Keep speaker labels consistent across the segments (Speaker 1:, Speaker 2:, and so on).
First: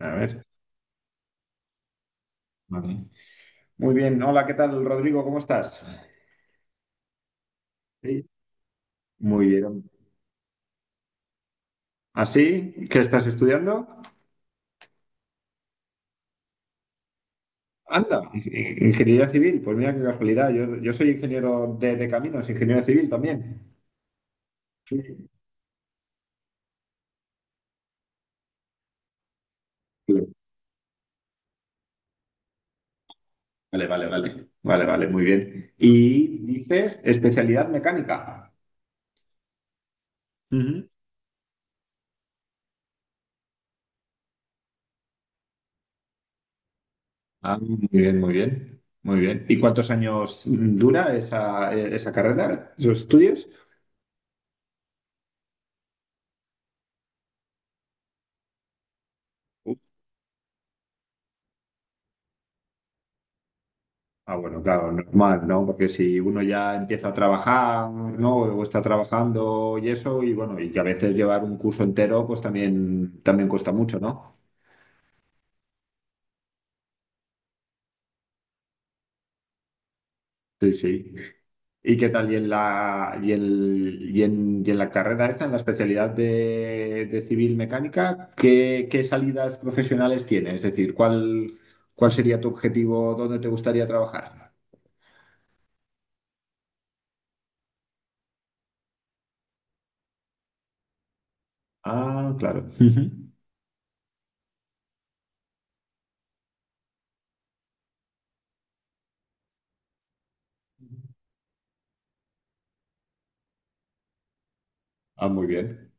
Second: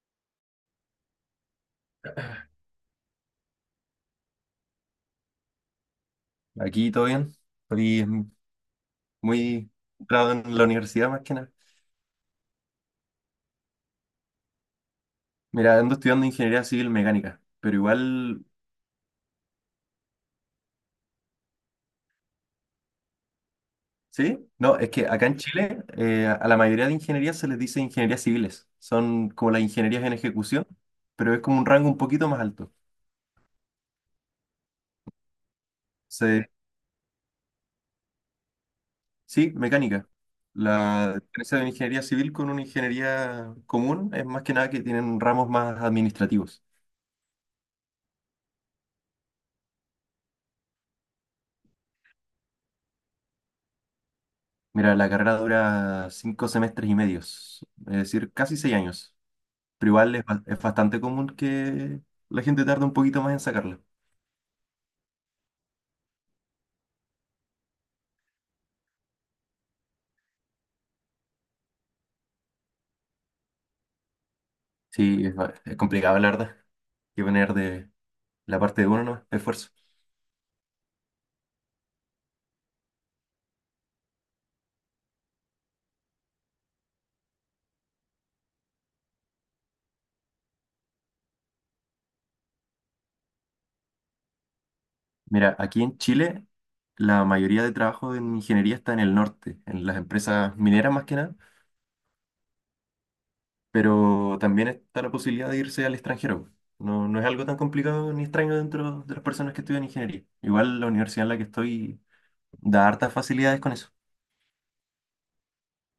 Speaker 1: A ver. Vale. Muy bien. Hola, ¿qué tal, Rodrigo? ¿Cómo estás?
Speaker 2: Aquí todo bien. Estoy
Speaker 1: Sí. Muy
Speaker 2: muy
Speaker 1: bien.
Speaker 2: centrado en la universidad más que nada.
Speaker 1: ¿Así? ¿Qué estás estudiando?
Speaker 2: Mira, ando estudiando ingeniería civil mecánica, pero
Speaker 1: Anda,
Speaker 2: igual,
Speaker 1: ingeniería civil. Pues mira qué casualidad. Yo soy ingeniero de caminos, ingeniero civil también.
Speaker 2: ¿sí? No, es que acá
Speaker 1: Sí.
Speaker 2: en Chile a la mayoría de ingenierías se les dice ingenierías civiles. Son como las ingenierías en
Speaker 1: Sí.
Speaker 2: ejecución, pero es como un rango un poquito más alto.
Speaker 1: Vale, vale, vale. Vale, vale, muy bien. Y
Speaker 2: Se-
Speaker 1: dices especialidad mecánica.
Speaker 2: sí, mecánica.
Speaker 1: Ujú.
Speaker 2: La diferencia de una ingeniería civil con una ingeniería común es más que nada que tienen ramos más administrativos.
Speaker 1: Ah, muy bien, muy bien. Muy bien. ¿Y cuántos años dura esa carrera, esos estudios?
Speaker 2: Mira, la carrera dura 5 semestres y medios, es decir, casi 6 años. Pero igual es bastante común que la gente tarde un poquito más en sacarlo.
Speaker 1: Ah, bueno, claro, normal, ¿no? Porque si uno ya empieza a trabajar, ¿no? O está trabajando y eso, y bueno, y que a veces llevar un curso entero, pues también, también cuesta mucho, ¿no?
Speaker 2: Sí, es complicado, la verdad. Hay que poner de la parte de uno, ¿no? Esfuerzo.
Speaker 1: Sí, sí. ¿Y qué tal? ¿Y en la, y el, y en la carrera esta, en la especialidad de civil mecánica, ¿qué, qué salidas profesionales tienes? Es decir, ¿cuál, cuál sería tu objetivo? ¿Dónde te gustaría trabajar?
Speaker 2: Mira, aquí en Chile, la mayoría de trabajo en ingeniería está en el norte, en las empresas mineras más que nada,
Speaker 1: Ah, claro. Ujú.
Speaker 2: pero también está la posibilidad de irse al extranjero. No, no es algo tan complicado ni extraño dentro de las personas que estudian ingeniería. Igual la universidad en la que estoy da hartas facilidades con eso.
Speaker 1: Ah, muy bien.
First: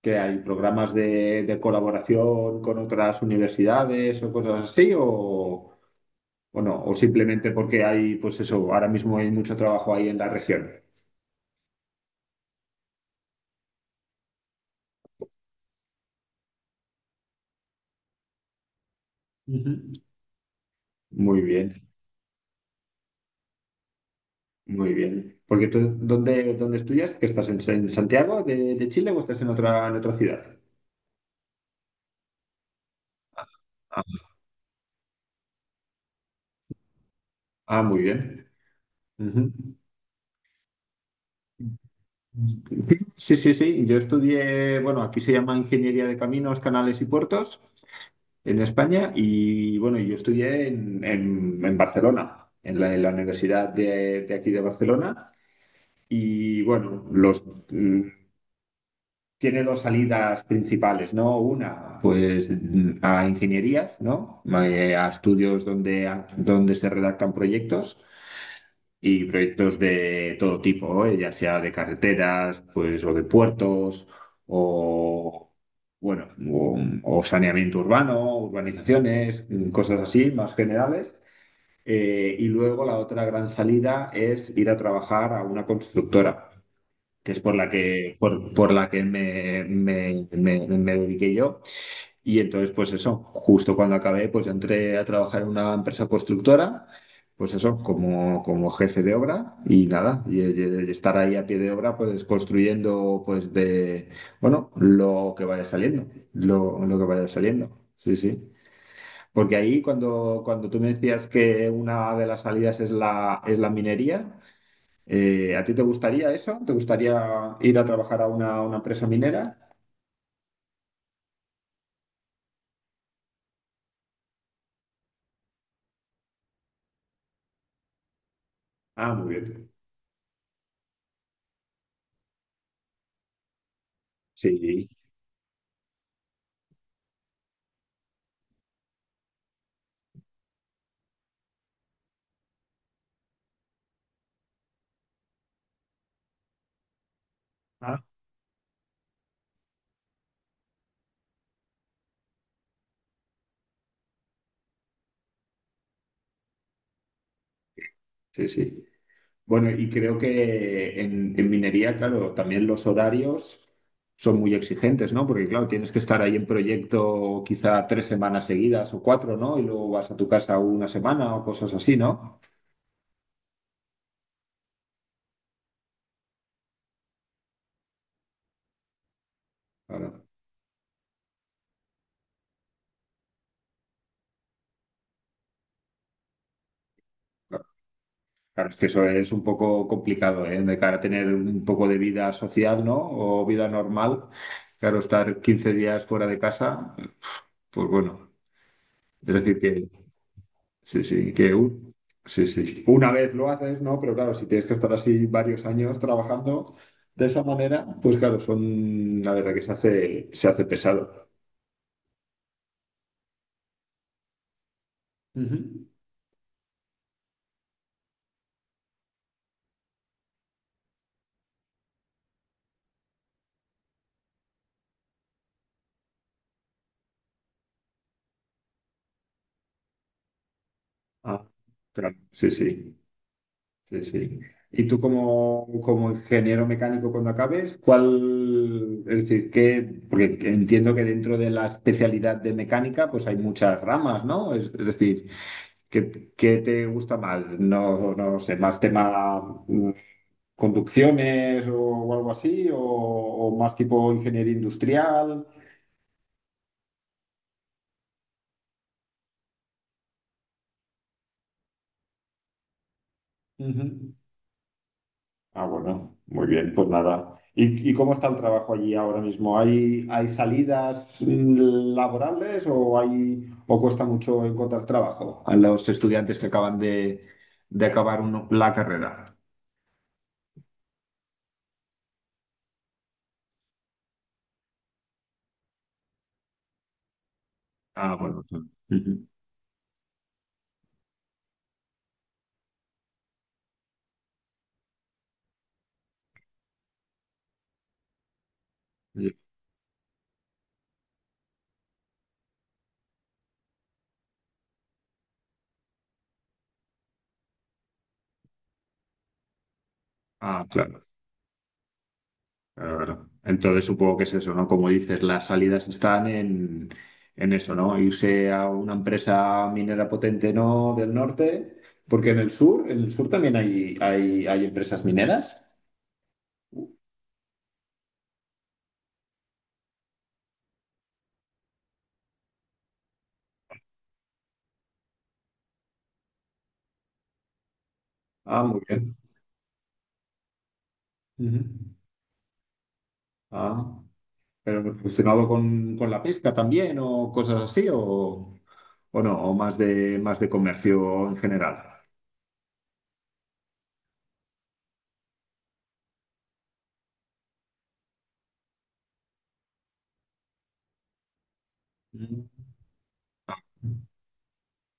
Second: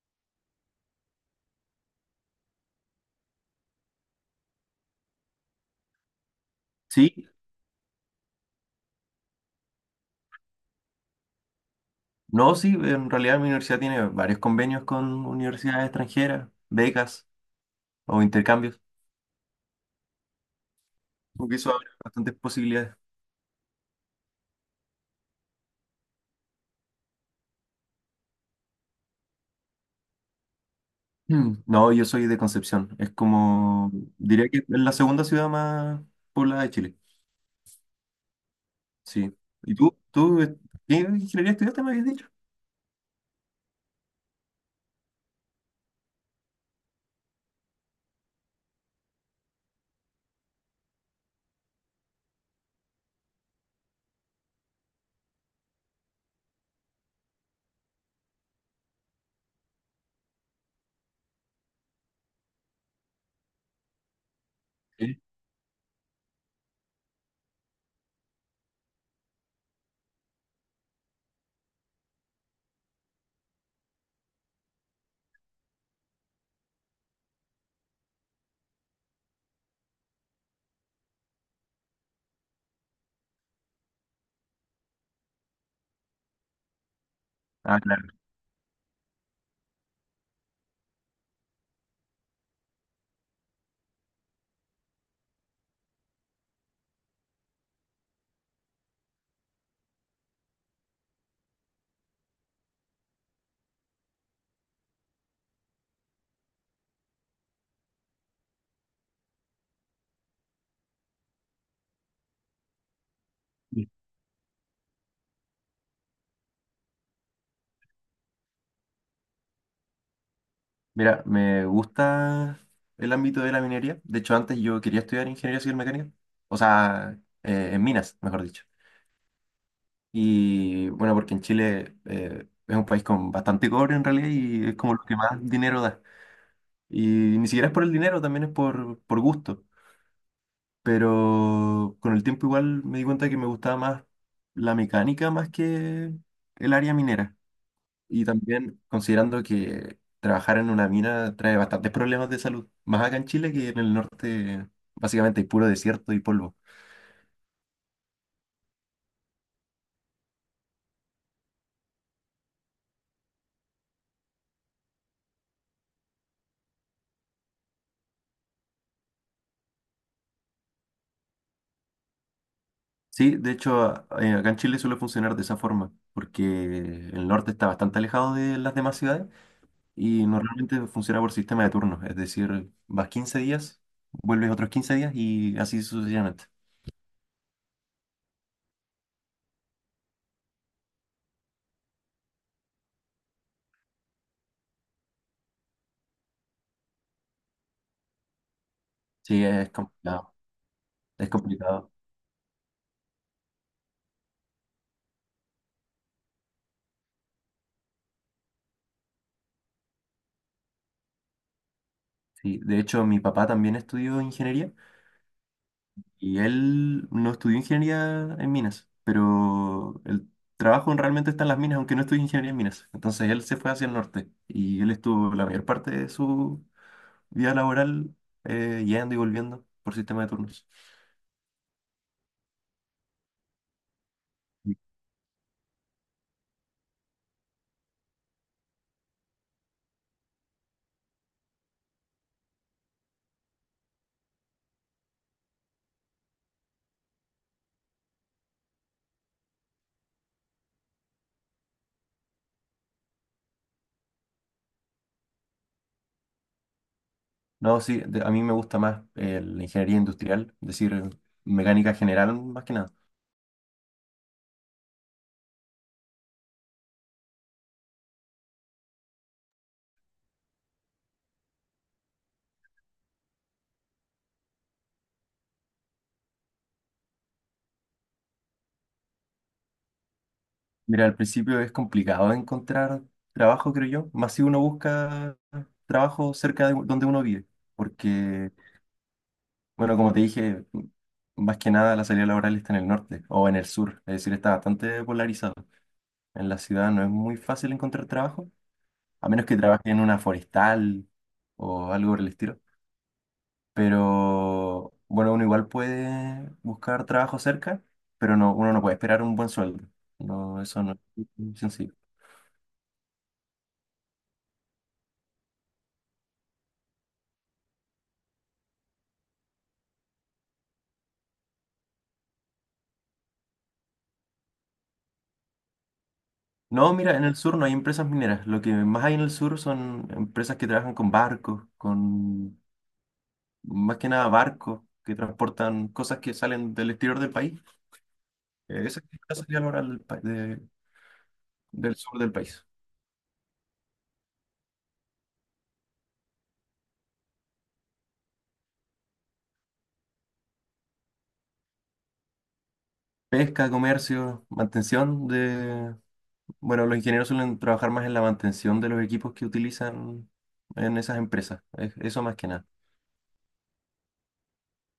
Speaker 1: Que hay programas de colaboración con otras universidades o cosas así, o no, o
Speaker 2: Sí,
Speaker 1: simplemente porque hay, pues eso, ahora mismo hay mucho trabajo ahí en la región.
Speaker 2: no, sí, en realidad mi universidad tiene varios convenios con universidades extranjeras, becas o intercambios,
Speaker 1: Ujú. Muy
Speaker 2: porque eso
Speaker 1: bien,
Speaker 2: abre bastantes posibilidades.
Speaker 1: muy bien. Porque tú, ¿dónde, dónde estudias? ¿Que estás en Santiago de Chile o estás en otra ciudad?
Speaker 2: Mm. No, yo soy de Concepción, es como,
Speaker 1: Ah,
Speaker 2: diría que es la segunda ciudad más poblada de Chile,
Speaker 1: ah, muy bien.
Speaker 2: sí.
Speaker 1: Ujú.
Speaker 2: ¿Y tú? ¿Tú qué ingeniería estudiaste, me habías dicho?
Speaker 1: Sí, sí, sí. Yo estudié, bueno, aquí se llama Ingeniería de Caminos, Canales y Puertos en España y bueno, yo estudié en, en Barcelona, en la Universidad de aquí de Barcelona y bueno, los, mm, tiene dos salidas principales, ¿no? Una, pues a ingenierías, ¿no? A
Speaker 2: Sí.
Speaker 1: estudios donde, donde se redactan proyectos y proyectos de todo tipo, ¿eh? Ya sea de carreteras, pues, o de puertos, o bueno, o saneamiento urbano, urbanizaciones, cosas así más generales. Y luego la otra gran salida es ir a trabajar a una constructora, que es
Speaker 2: Ah, claro.
Speaker 1: por la que me dediqué yo. Y entonces, pues eso, justo cuando acabé, pues entré a trabajar en una empresa constructora, pues eso, como, como jefe de obra y nada, y estar ahí a pie de obra, pues construyendo, pues de, bueno, lo que vaya saliendo, lo que vaya saliendo, sí, sí. Porque ahí cuando, cuando tú me decías que una de las salidas es es la
Speaker 2: Sí.
Speaker 1: minería, ¿a ti te gustaría eso? ¿Te gustaría ir a trabajar a una empresa minera?
Speaker 2: Mira, me gusta el ámbito de la minería, de hecho antes yo quería estudiar ingeniería civil mecánica, o sea, en minas, mejor dicho.
Speaker 1: Ah, muy bien.
Speaker 2: Y bueno, porque en Chile es un país con bastante cobre en realidad y es
Speaker 1: Sí.
Speaker 2: como lo que más dinero da. Y ni siquiera es por el dinero, también es por gusto. Pero con el tiempo igual me di cuenta que me gustaba más la mecánica más que el área minera.
Speaker 1: Ah,
Speaker 2: Y también considerando que trabajar en una mina trae bastantes problemas de salud, más acá en Chile que en el norte básicamente hay puro desierto y polvo.
Speaker 1: sí, sí. Bueno, y creo que en minería, claro, también los horarios son muy exigentes, ¿no? Porque, claro, tienes que estar ahí en proyecto quizá 3 semanas seguidas o cuatro, ¿no? Y luego vas a tu casa una semana o cosas así, ¿no?
Speaker 2: Sí, de hecho, acá en Chile suele funcionar de esa forma, porque el norte está bastante alejado de las demás ciudades
Speaker 1: Claro,
Speaker 2: y normalmente funciona por sistema de turnos, es decir, vas 15 días, vuelves otros 15 días y así sucesivamente.
Speaker 1: claro, claro, es que eso es un poco complicado, ¿eh? De cara a tener un poco de vida social, ¿no? O vida normal. Claro, estar 15 días fuera de casa, pues bueno, es
Speaker 2: Sí,
Speaker 1: decir
Speaker 2: es
Speaker 1: que...
Speaker 2: complicado,
Speaker 1: Sí,
Speaker 2: es
Speaker 1: sí,
Speaker 2: complicado.
Speaker 1: sí, sí. Una vez lo haces, ¿no? Pero claro, si tienes que estar así varios años trabajando de esa manera, pues claro, son, la verdad que se hace pesado.
Speaker 2: Sí, de hecho, mi papá también estudió ingeniería
Speaker 1: Ujú.
Speaker 2: y él no estudió ingeniería en minas, pero el trabajo realmente está en las minas, aunque no estudió ingeniería en minas. Entonces él se fue hacia el norte y él estuvo la mayor parte de su vía laboral, yendo y volviendo por sistema de turnos.
Speaker 1: Ah, claro, sí, sí, sí, sí. Y tú como, como ingeniero mecánico cuando acabes, ¿cuál, es decir, qué, porque entiendo que dentro de la especialidad de mecánica, pues hay muchas ramas, ¿no? Es decir, ¿qué, qué te gusta más? No, no sé, más tema conducciones o algo así, o más tipo ingeniería industrial.
Speaker 2: No, sí, a mí me gusta más la ingeniería industrial, es decir, mecánica general más que nada.
Speaker 1: Ujú. Ah, bueno, muy bien, pues nada. Y cómo está el trabajo allí ahora mismo? ¿Hay, hay salidas laborales o hay o cuesta mucho encontrar trabajo a los estudiantes que acaban de acabar la carrera?
Speaker 2: Mira, al principio es complicado encontrar trabajo, creo yo, más si uno busca trabajo cerca de donde uno vive,
Speaker 1: Ah, bueno.
Speaker 2: porque,
Speaker 1: Sí. Ujú.
Speaker 2: bueno, como te dije, más que nada la salida laboral está en el norte o en el sur, es decir, está bastante polarizado. En la ciudad no es muy fácil encontrar trabajo, a menos que trabaje en una forestal o algo por el estilo. Pero bueno, uno igual puede buscar trabajo cerca, pero no, uno no puede esperar un buen sueldo. No,
Speaker 1: Ah,
Speaker 2: eso no
Speaker 1: claro.
Speaker 2: es muy sencillo.
Speaker 1: Claro, claro. Entonces supongo que es eso, ¿no? Como dices, las salidas están en eso, ¿no? Irse a una empresa minera potente, ¿no? Del norte, porque en el sur también hay empresas mineras.
Speaker 2: No, mira, en el sur no hay empresas mineras. Lo que más hay en el sur son empresas que trabajan con barcos, con más que nada barcos que transportan cosas que salen del exterior del país.
Speaker 1: Ah, muy
Speaker 2: Esa es
Speaker 1: bien.
Speaker 2: la salida laboral del, pa- de-
Speaker 1: Ujú.
Speaker 2: del sur del país.
Speaker 1: Ah, pero relacionado con la pesca también o cosas así, o no, o más de comercio en general.
Speaker 2: Pesca, comercio, mantención de Bueno, los ingenieros suelen trabajar más en la mantención de los equipos que utilizan en esas empresas. Eso más que
Speaker 1: Ujú.
Speaker 2: nada.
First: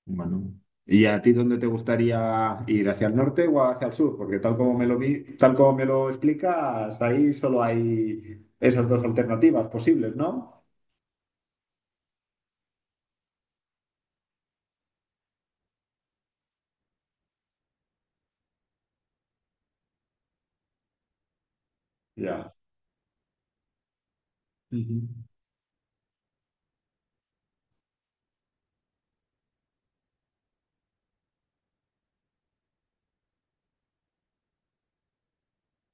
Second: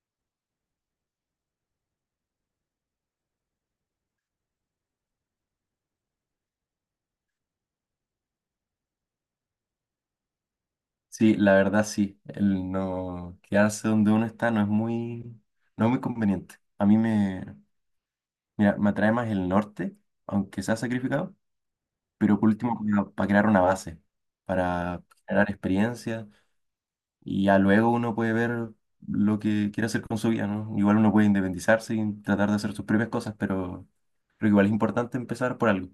Speaker 1: Bueno. ¿Y a ti dónde te gustaría ir? ¿Hacia el norte o hacia el sur? Porque tal como me lo vi, tal como me lo explicas, ahí solo hay esas dos alternativas posibles, ¿no?
Speaker 2: Sí, la verdad sí. El no quedarse donde uno está no es muy, no es muy conveniente. A mí me, mira, me atrae más el norte, aunque sea sacrificado, pero por
Speaker 1: Ya.
Speaker 2: último para, crear una base,
Speaker 1: Ujú.
Speaker 2: para generar experiencia y ya luego uno puede ver lo que quiere hacer con su vida, ¿no? Igual uno puede independizarse y tratar de hacer sus propias cosas, pero igual es importante empezar por algo.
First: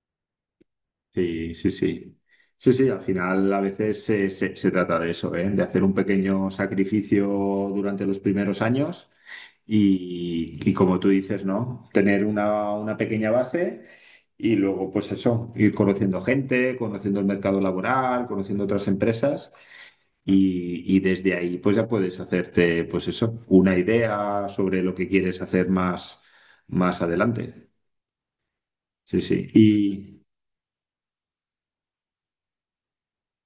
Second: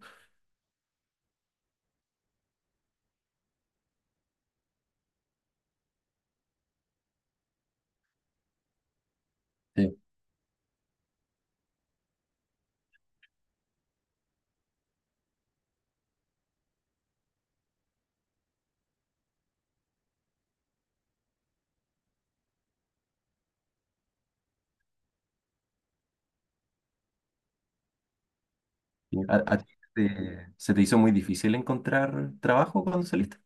Speaker 1: Sí, sí, sí. Sí, sí, al final a veces se, se trata de eso, ¿eh? De hacer un pequeño sacrificio durante los primeros años
Speaker 2: Sí.
Speaker 1: y como tú dices, ¿no? Tener una pequeña base y luego, pues eso, ir conociendo gente, conociendo el mercado laboral, conociendo otras empresas y desde ahí, pues ya puedes hacerte, pues eso, una idea sobre lo que quieres hacer más, más adelante.
Speaker 2: Sí,
Speaker 1: Sí,
Speaker 2: ¿A,
Speaker 1: sí.
Speaker 2: a ti se te hizo muy difícil encontrar trabajo cuando saliste?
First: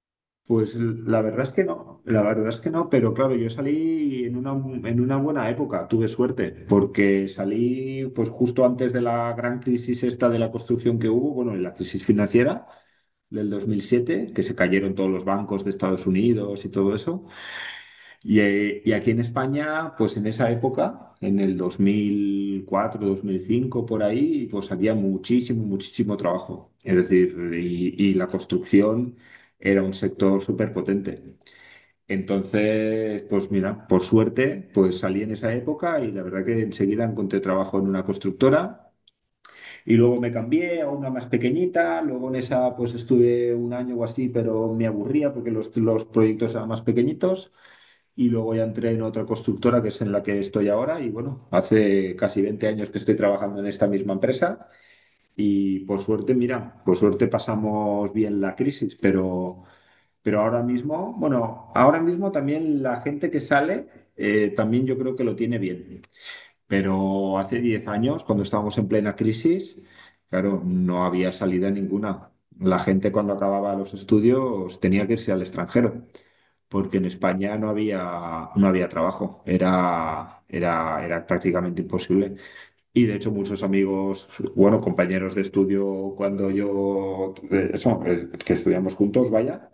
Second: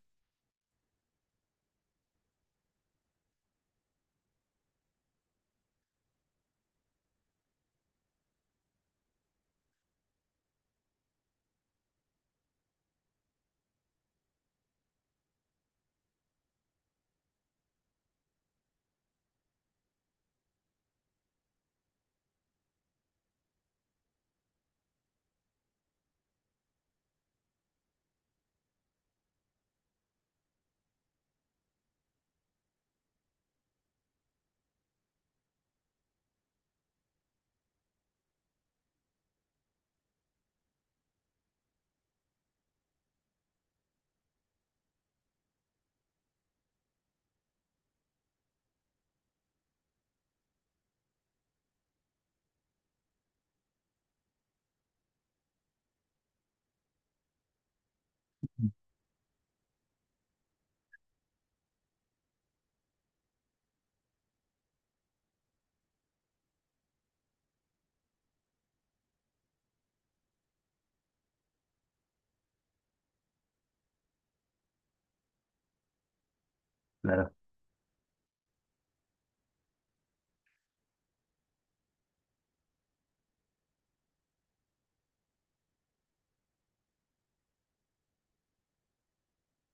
Speaker 1: Pues la verdad es que no, la verdad es que no, pero claro, yo salí en una buena época, tuve suerte, porque salí pues justo antes de la gran crisis esta de la construcción que hubo, bueno, en la crisis financiera del 2007 que se cayeron todos los bancos de Estados Unidos y todo eso, y aquí en España, pues en esa época, en el 2004, 2005 por ahí, pues había muchísimo, muchísimo trabajo, es decir, y la construcción era un sector súper potente. Entonces, pues mira, por suerte, pues salí en esa época y la verdad que enseguida encontré trabajo en una constructora y luego me cambié a una más pequeñita, luego en esa pues estuve un año o así, pero me aburría porque los proyectos eran más pequeñitos y luego ya entré en otra constructora que es en la que estoy ahora y bueno, hace casi 20 años que estoy trabajando en esta misma empresa y por suerte, mira, por suerte pasamos bien la crisis, pero... Pero ahora mismo, bueno, ahora mismo también la gente que sale, también yo creo que lo tiene bien. Pero hace 10 años, cuando estábamos en plena crisis, claro, no había salida ninguna. La gente cuando acababa los estudios tenía que irse al extranjero, porque en
Speaker 2: Claro,
Speaker 1: España no había, no había trabajo, era, era, era prácticamente imposible. Y de hecho muchos amigos, bueno, compañeros de estudio, cuando yo, que estudiamos juntos, vaya,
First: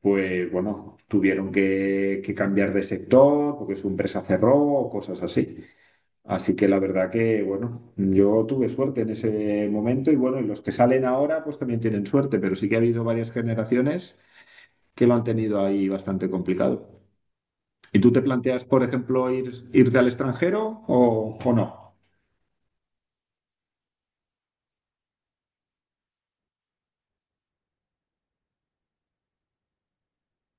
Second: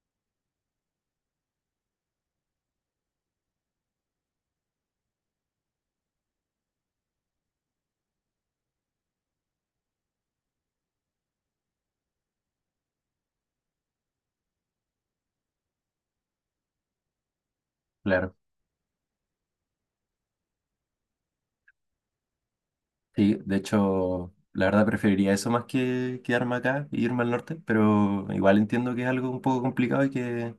Speaker 1: pues bueno, tuvieron que cambiar de sector porque su empresa cerró o cosas así. Así que la verdad que, bueno, yo tuve suerte en ese momento y bueno, y los que salen ahora pues también tienen suerte, pero sí que ha habido varias generaciones que lo han tenido ahí bastante complicado. ¿Y tú te
Speaker 2: claro.
Speaker 1: planteas, por ejemplo, ir, irte al extranjero o no?
Speaker 2: Sí, de hecho, la verdad preferiría eso más que quedarme acá e irme al norte, pero igual entiendo que es algo un poco complicado y que,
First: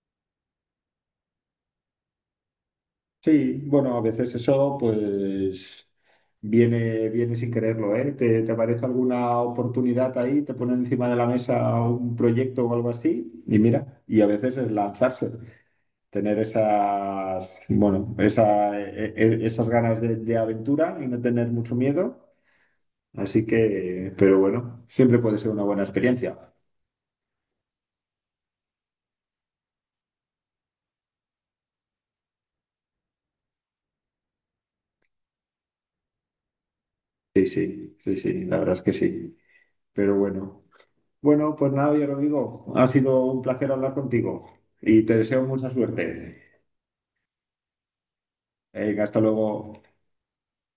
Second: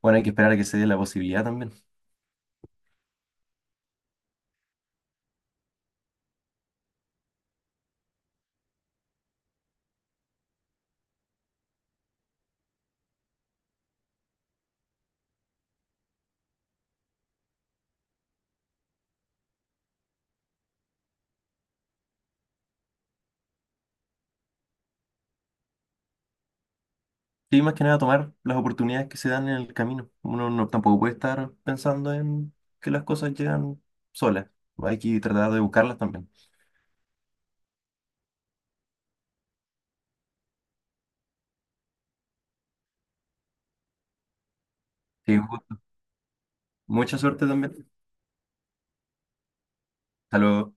Speaker 2: bueno, hay que esperar a que se dé la posibilidad también.
Speaker 1: Sí, bueno, a veces eso pues viene, viene sin quererlo, ¿eh? ¿Te, te aparece alguna oportunidad ahí, te ponen encima de la mesa un proyecto o algo así? Y mira, y a veces es lanzarse, tener esas, bueno, esa, esas ganas de aventura y no tener mucho miedo. Así que, pero bueno, siempre puede ser una buena experiencia.
Speaker 2: Sí, más que nada tomar las oportunidades que se dan en el camino. Uno no, tampoco puede estar pensando en que las cosas llegan solas. Hay que tratar de buscarlas también.
Speaker 1: Sí, sí, sí, sí, la verdad es que sí. Pero bueno. Bueno, pues nada, yo lo digo. Ha sido un placer hablar contigo y te
Speaker 2: Sí,
Speaker 1: deseo mucha suerte.
Speaker 2: mucha suerte también.
Speaker 1: Venga, hasta luego.
Speaker 2: Hasta luego.